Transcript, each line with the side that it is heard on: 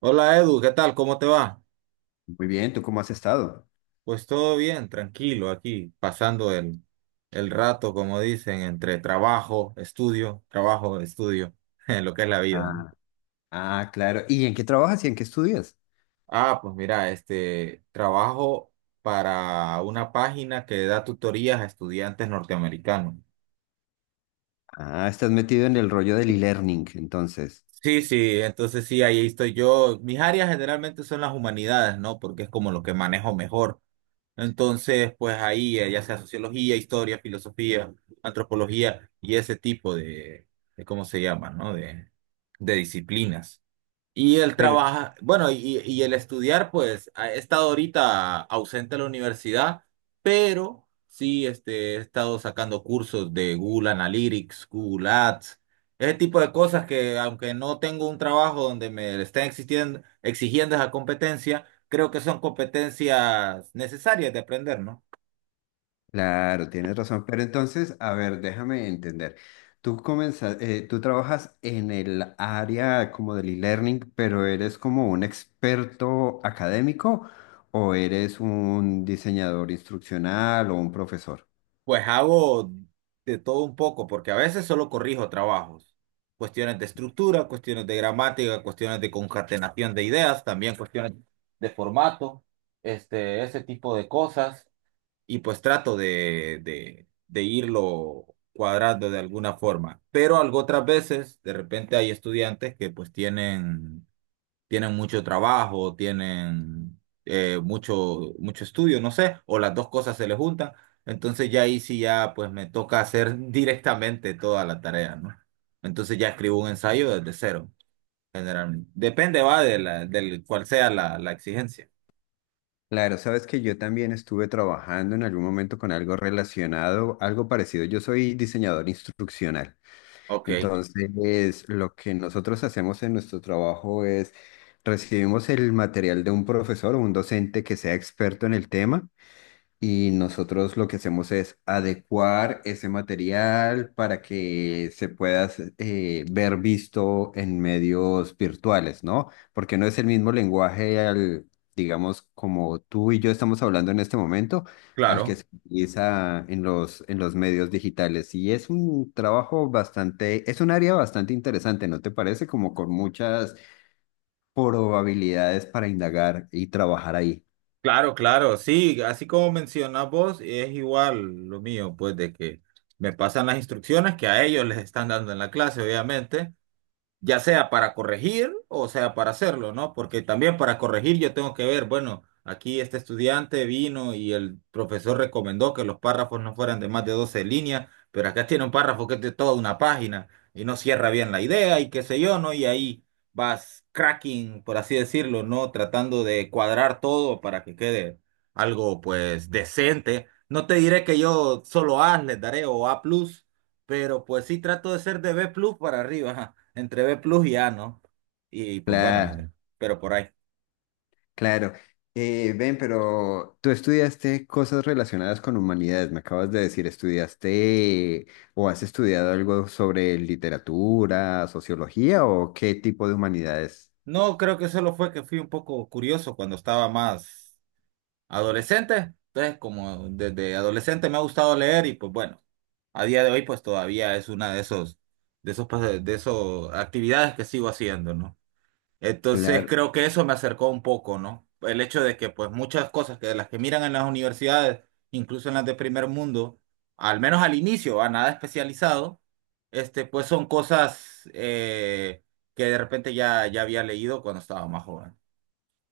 right: Hola Edu, ¿qué tal? ¿Cómo te va?
left: Muy bien, ¿tú cómo has estado?
right: Pues todo bien, tranquilo aquí, pasando el rato, como dicen, entre trabajo, estudio, en lo que es la vida, ¿no?
left: Ah, claro. ¿Y en qué trabajas y en qué estudias?
right: Ah, pues mira, trabajo para una página que da tutorías a estudiantes norteamericanos.
left: Ah, estás metido en el rollo del e-learning, entonces.
right: Sí, sí, entonces sí, ahí estoy yo. Mis áreas generalmente son las humanidades, ¿no? Porque es como lo que manejo mejor. Entonces, pues ahí, ya sea sociología, historia, filosofía, antropología y ese tipo de ¿cómo se llama, no? De disciplinas. Y él
left: Pero,
right: trabaja, bueno, y el estudiar, pues, he estado ahorita ausente de la universidad, pero sí, he estado sacando cursos de Google Analytics, Google Ads, ese tipo de cosas que, aunque no tengo un trabajo donde me estén exigiendo esa competencia, creo que son competencias necesarias de aprender, ¿no?
left: claro, tienes razón. Pero entonces, a ver, déjame entender. Tú comenzas, tú trabajas en el área como del e-learning, pero ¿eres como un experto académico o eres un diseñador instruccional o un profesor?
right: Pues hago de todo un poco, porque a veces solo corrijo trabajos. Cuestiones de estructura, cuestiones de gramática, cuestiones de concatenación de ideas, también cuestiones de formato, ese tipo de cosas. Y pues trato de irlo cuadrando de alguna forma. Pero algo otras veces, de repente hay estudiantes que pues tienen mucho trabajo, tienen mucho, mucho estudio, no sé, o las dos cosas se les juntan. Entonces ya ahí sí ya pues me toca hacer directamente toda la tarea, ¿no? Entonces ya escribo un ensayo desde cero, generalmente. Depende, va, de del cuál sea la exigencia.
left: Claro, sabes que yo también estuve trabajando en algún momento con algo relacionado, algo parecido. Yo soy diseñador instruccional.
right: Ok,
left: Entonces, lo que nosotros hacemos en nuestro trabajo es recibimos el material de un profesor o un docente que sea experto en el tema. Y nosotros lo que hacemos es adecuar ese material para que se pueda ver visto en medios virtuales, ¿no? Porque no es el mismo lenguaje al, digamos, como tú y yo estamos hablando en este momento, al que
right: claro,
left: se utiliza en los medios digitales. Y es un trabajo bastante, es un área bastante interesante, ¿no te parece? Como con muchas probabilidades para indagar y trabajar ahí.
right: claro, claro. Sí, así como mencionas vos, es igual lo mío, pues de que me pasan las instrucciones que a ellos les están dando en la clase, obviamente. Ya sea para corregir o sea para hacerlo, ¿no? Porque también para corregir yo tengo que ver, bueno, aquí este estudiante vino y el profesor recomendó que los párrafos no fueran de más de 12 líneas, pero acá tiene un párrafo que es de toda una página y no cierra bien la idea y qué sé yo, ¿no? Y ahí vas cracking, por así decirlo, ¿no? Tratando de cuadrar todo para que quede algo pues decente. No te diré que yo solo A les daré o A+, pero pues sí trato de ser de B plus para arriba, ajá, entre B plus y A, ¿no? Y pues bueno,
left: La-
right: pero por ahí.
left: Claro. Ven, pero tú estudiaste cosas relacionadas con humanidades, me acabas de decir, ¿estudiaste o has estudiado algo sobre literatura, sociología o qué tipo de humanidades?
right: No, creo que solo fue que fui un poco curioso cuando estaba más adolescente. Entonces, como desde adolescente me ha gustado leer y pues bueno, a día de hoy pues todavía es una de esos, de esos actividades que sigo haciendo, ¿no? Entonces
left: Claro.
right: creo que eso me acercó un poco, ¿no? El hecho de que pues muchas cosas que de las que miran en las universidades, incluso en las de primer mundo, al menos al inicio, a nada especializado, pues son cosas que de repente ya había leído cuando estaba más joven.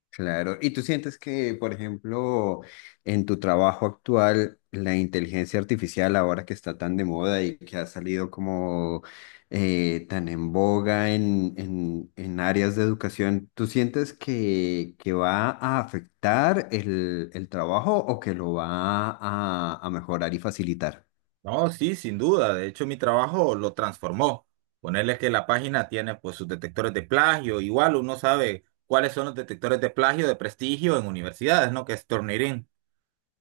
left: Claro, ¿y tú sientes que, por ejemplo, en tu trabajo actual, la inteligencia artificial, ahora que está tan de moda y que ha salido como tan en boga en áreas de educación, ¿tú sientes que va a afectar el trabajo o que lo va a mejorar y facilitar?
right: No, sí, sin duda. De hecho, mi trabajo lo transformó. Ponerle que la página tiene pues sus detectores de plagio. Igual uno sabe cuáles son los detectores de plagio de prestigio en universidades, ¿no? Que es Turnitin.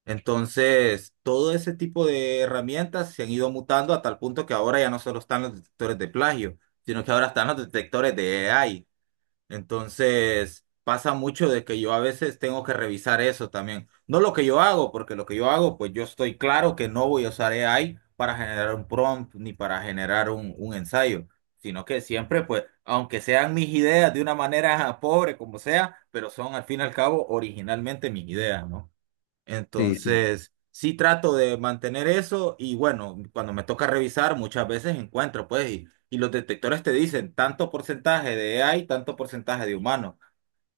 right: Entonces, todo ese tipo de herramientas se han ido mutando a tal punto que ahora ya no solo están los detectores de plagio, sino que ahora están los detectores de AI. Entonces, pasa mucho de que yo a veces tengo que revisar eso también. No lo que yo hago, porque lo que yo hago, pues yo estoy claro que no voy a usar AI para generar un prompt ni para generar un ensayo, sino que siempre, pues, aunque sean mis ideas de una manera pobre como sea, pero son al fin y al cabo originalmente mis ideas, ¿no?
left: Sí, sí.
right: Entonces, sí trato de mantener eso y bueno, cuando me toca revisar, muchas veces encuentro, pues, y los detectores te dicen tanto porcentaje de AI, tanto porcentaje de humano.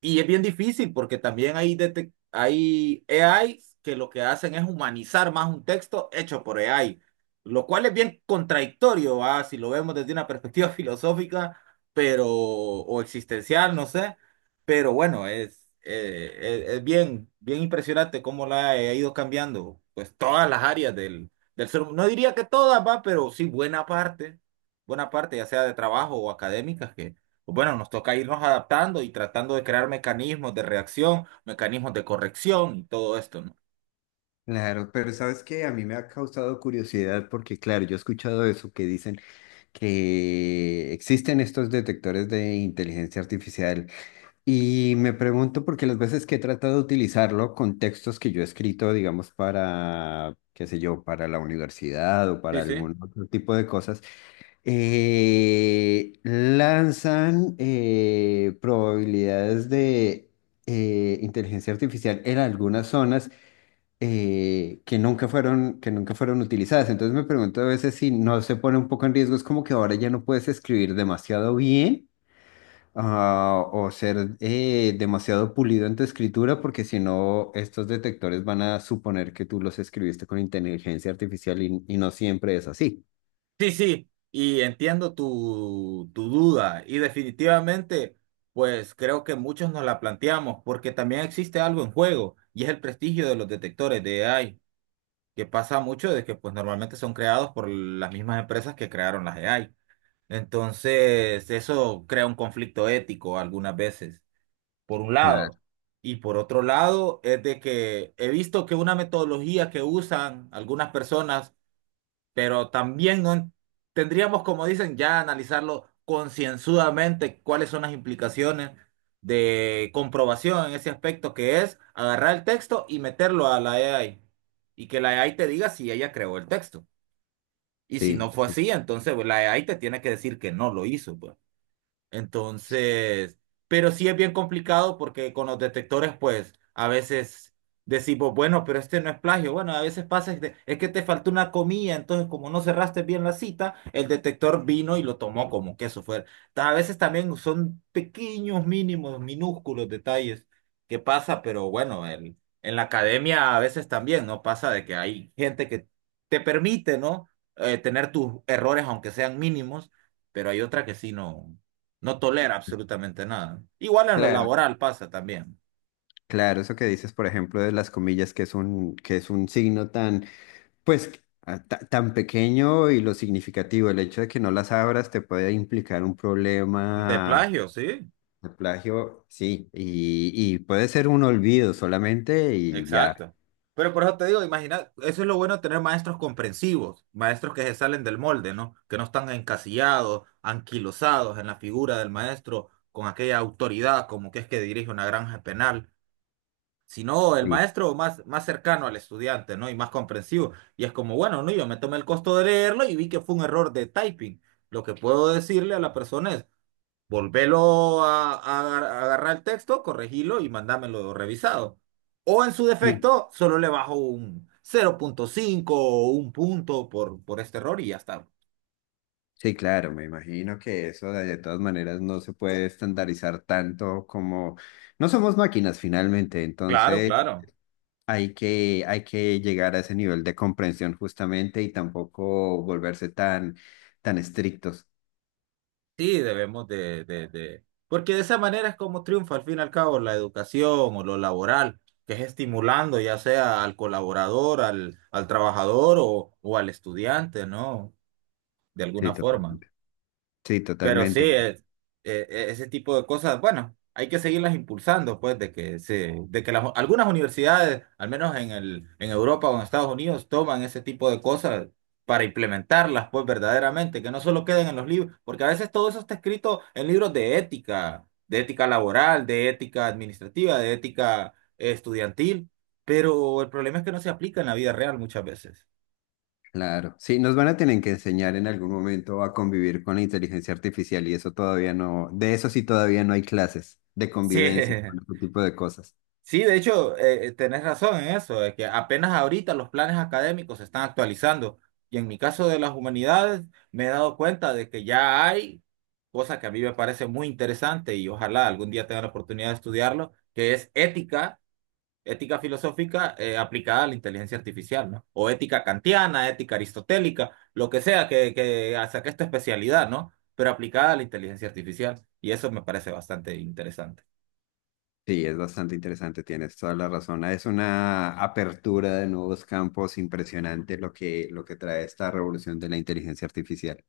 right: Y es bien difícil porque también hay AIs que lo que hacen es humanizar más un texto hecho por AI, lo cual es bien contradictorio, ¿va? Si lo vemos desde una perspectiva filosófica, pero, o existencial, no sé. Pero bueno, es bien, bien impresionante cómo la AI ha ido cambiando, pues todas las áreas del, del ser humano. No diría que todas, va, pero sí buena parte, ya sea de trabajo o académicas, bueno, nos toca irnos adaptando y tratando de crear mecanismos de reacción, mecanismos de corrección y todo esto, ¿no?
left: Claro, pero sabes que a mí me ha causado curiosidad porque, claro, yo he escuchado eso que dicen, que existen estos detectores de inteligencia artificial y me pregunto porque las veces que he tratado de utilizarlo con textos que yo he escrito, digamos, para, qué sé yo, para la universidad o
right: Sí,
left: para
right: sí.
left: algún otro tipo de cosas, lanzan probabilidades de inteligencia artificial en algunas zonas que nunca fueron utilizadas. Entonces me pregunto a veces si no se pone un poco en riesgo, es como que ahora ya no puedes escribir demasiado bien o ser demasiado pulido en tu escritura, porque si no, estos detectores van a suponer que tú los escribiste con inteligencia artificial y no siempre es así.
right: Sí, sí, y entiendo tu duda y definitivamente, pues creo que muchos nos la planteamos porque también existe algo en juego y es el prestigio de los detectores de AI, que pasa mucho de que pues normalmente son creados por las mismas empresas que crearon las AI. Entonces, eso crea un conflicto ético algunas veces, por un
left: Claro,
right: lado. Y por otro lado, es de que he visto que una metodología que usan algunas personas, pero también no en- tendríamos, como dicen, ya analizarlo concienzudamente cuáles son las implicaciones de comprobación en ese aspecto, que es agarrar el texto y meterlo a la AI. Y que la AI te diga si ella creó el texto. Y si no
left: sí.
right: fue así, entonces pues, la AI te tiene que decir que no lo hizo, pues. Entonces, pero sí es bien complicado porque con los detectores, pues a veces decimos, bueno, pero este no es plagio. Bueno, a veces pasa, es que te faltó una comilla entonces como no cerraste bien la cita, el detector vino y lo tomó como que eso fuera. A veces también son pequeños, mínimos, minúsculos detalles que pasa, pero bueno, en la academia a veces también, ¿no? Pasa de que hay gente que te permite, ¿no? Tener tus errores, aunque sean mínimos, pero hay otra que sí, no. No tolera absolutamente nada. Igual en lo
left: Claro.
right: laboral pasa también.
left: Claro, eso que dices, por ejemplo, de las comillas, que es que es un signo tan tan pequeño y lo significativo, el hecho de que no las abras te puede implicar un
right: De
left: problema
right: plagio, sí,
left: de plagio, sí, y puede ser un olvido solamente y ya.
right: exacto. Pero por eso te digo, imagina, eso es lo bueno de tener maestros comprensivos, maestros que se salen del molde, ¿no? Que no están encasillados, anquilosados en la figura del maestro con aquella autoridad como que es que dirige una granja penal, sino el
left: Sí,
right: maestro más, más cercano al estudiante, ¿no? Y más comprensivo. Y es como, bueno, no, yo me tomé el costo de leerlo y vi que fue un error de typing. Lo que puedo decirle a la persona es volvelo a agarrar el texto, corregilo y mandámelo revisado. O en su
left: sí.
right: defecto, solo le bajo un 0.5 o un punto por este error y ya está.
left: Sí, claro, me imagino que eso de todas maneras no se puede estandarizar tanto como no somos máquinas finalmente,
right: Claro,
left: entonces
right: claro.
left: hay que llegar a ese nivel de comprensión justamente y tampoco volverse tan, tan estrictos.
right: Sí, debemos de Porque de esa manera es como triunfa al fin y al cabo la educación o lo laboral, que es estimulando ya sea al colaborador, al trabajador o al estudiante, ¿no? De
left: Sí,
right: alguna
left: total.
right: forma.
left: Sí,
right: Pero sí,
left: totalmente.
right: ese tipo de cosas, bueno, hay que seguirlas impulsando, pues, de que de que algunas universidades, al menos en en Europa o en Estados Unidos, toman ese tipo de cosas para implementarlas, pues, verdaderamente, que no solo queden en los libros, porque a veces todo eso está escrito en libros de ética laboral, de ética administrativa, de ética estudiantil, pero el problema es que no se aplica en la vida real muchas veces.
left: Claro. Sí, nos van a tener que enseñar en algún momento a convivir con la inteligencia artificial y eso todavía no, de eso sí todavía no hay clases de
right: Sí.
left: convivencia con este tipo de cosas.
right: Sí, de hecho, tenés razón en eso, de que apenas ahorita los planes académicos se están actualizando. Y en mi caso de las humanidades, me he dado cuenta de que ya hay cosa que a mí me parece muy interesante y ojalá algún día tenga la oportunidad de estudiarlo, que es ética, ética filosófica aplicada a la inteligencia artificial, ¿no? O ética kantiana, ética aristotélica, lo que sea que saque esta especialidad, ¿no? Pero aplicada a la inteligencia artificial. Y eso me parece bastante interesante.
left: Sí, es bastante interesante, tienes toda la razón. Es una apertura de nuevos campos impresionante lo que trae esta revolución de la inteligencia artificial.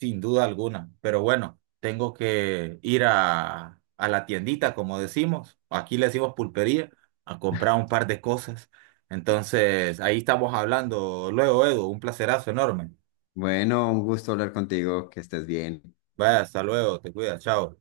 right: Sin duda alguna, pero bueno, tengo que ir a la tiendita, como decimos, aquí le decimos pulpería, a comprar un par de cosas. Entonces, ahí estamos hablando luego, Edu, un placerazo enorme.
left: Bueno, un gusto hablar contigo, que estés bien.
right: Vaya, hasta luego, te cuidas, chao.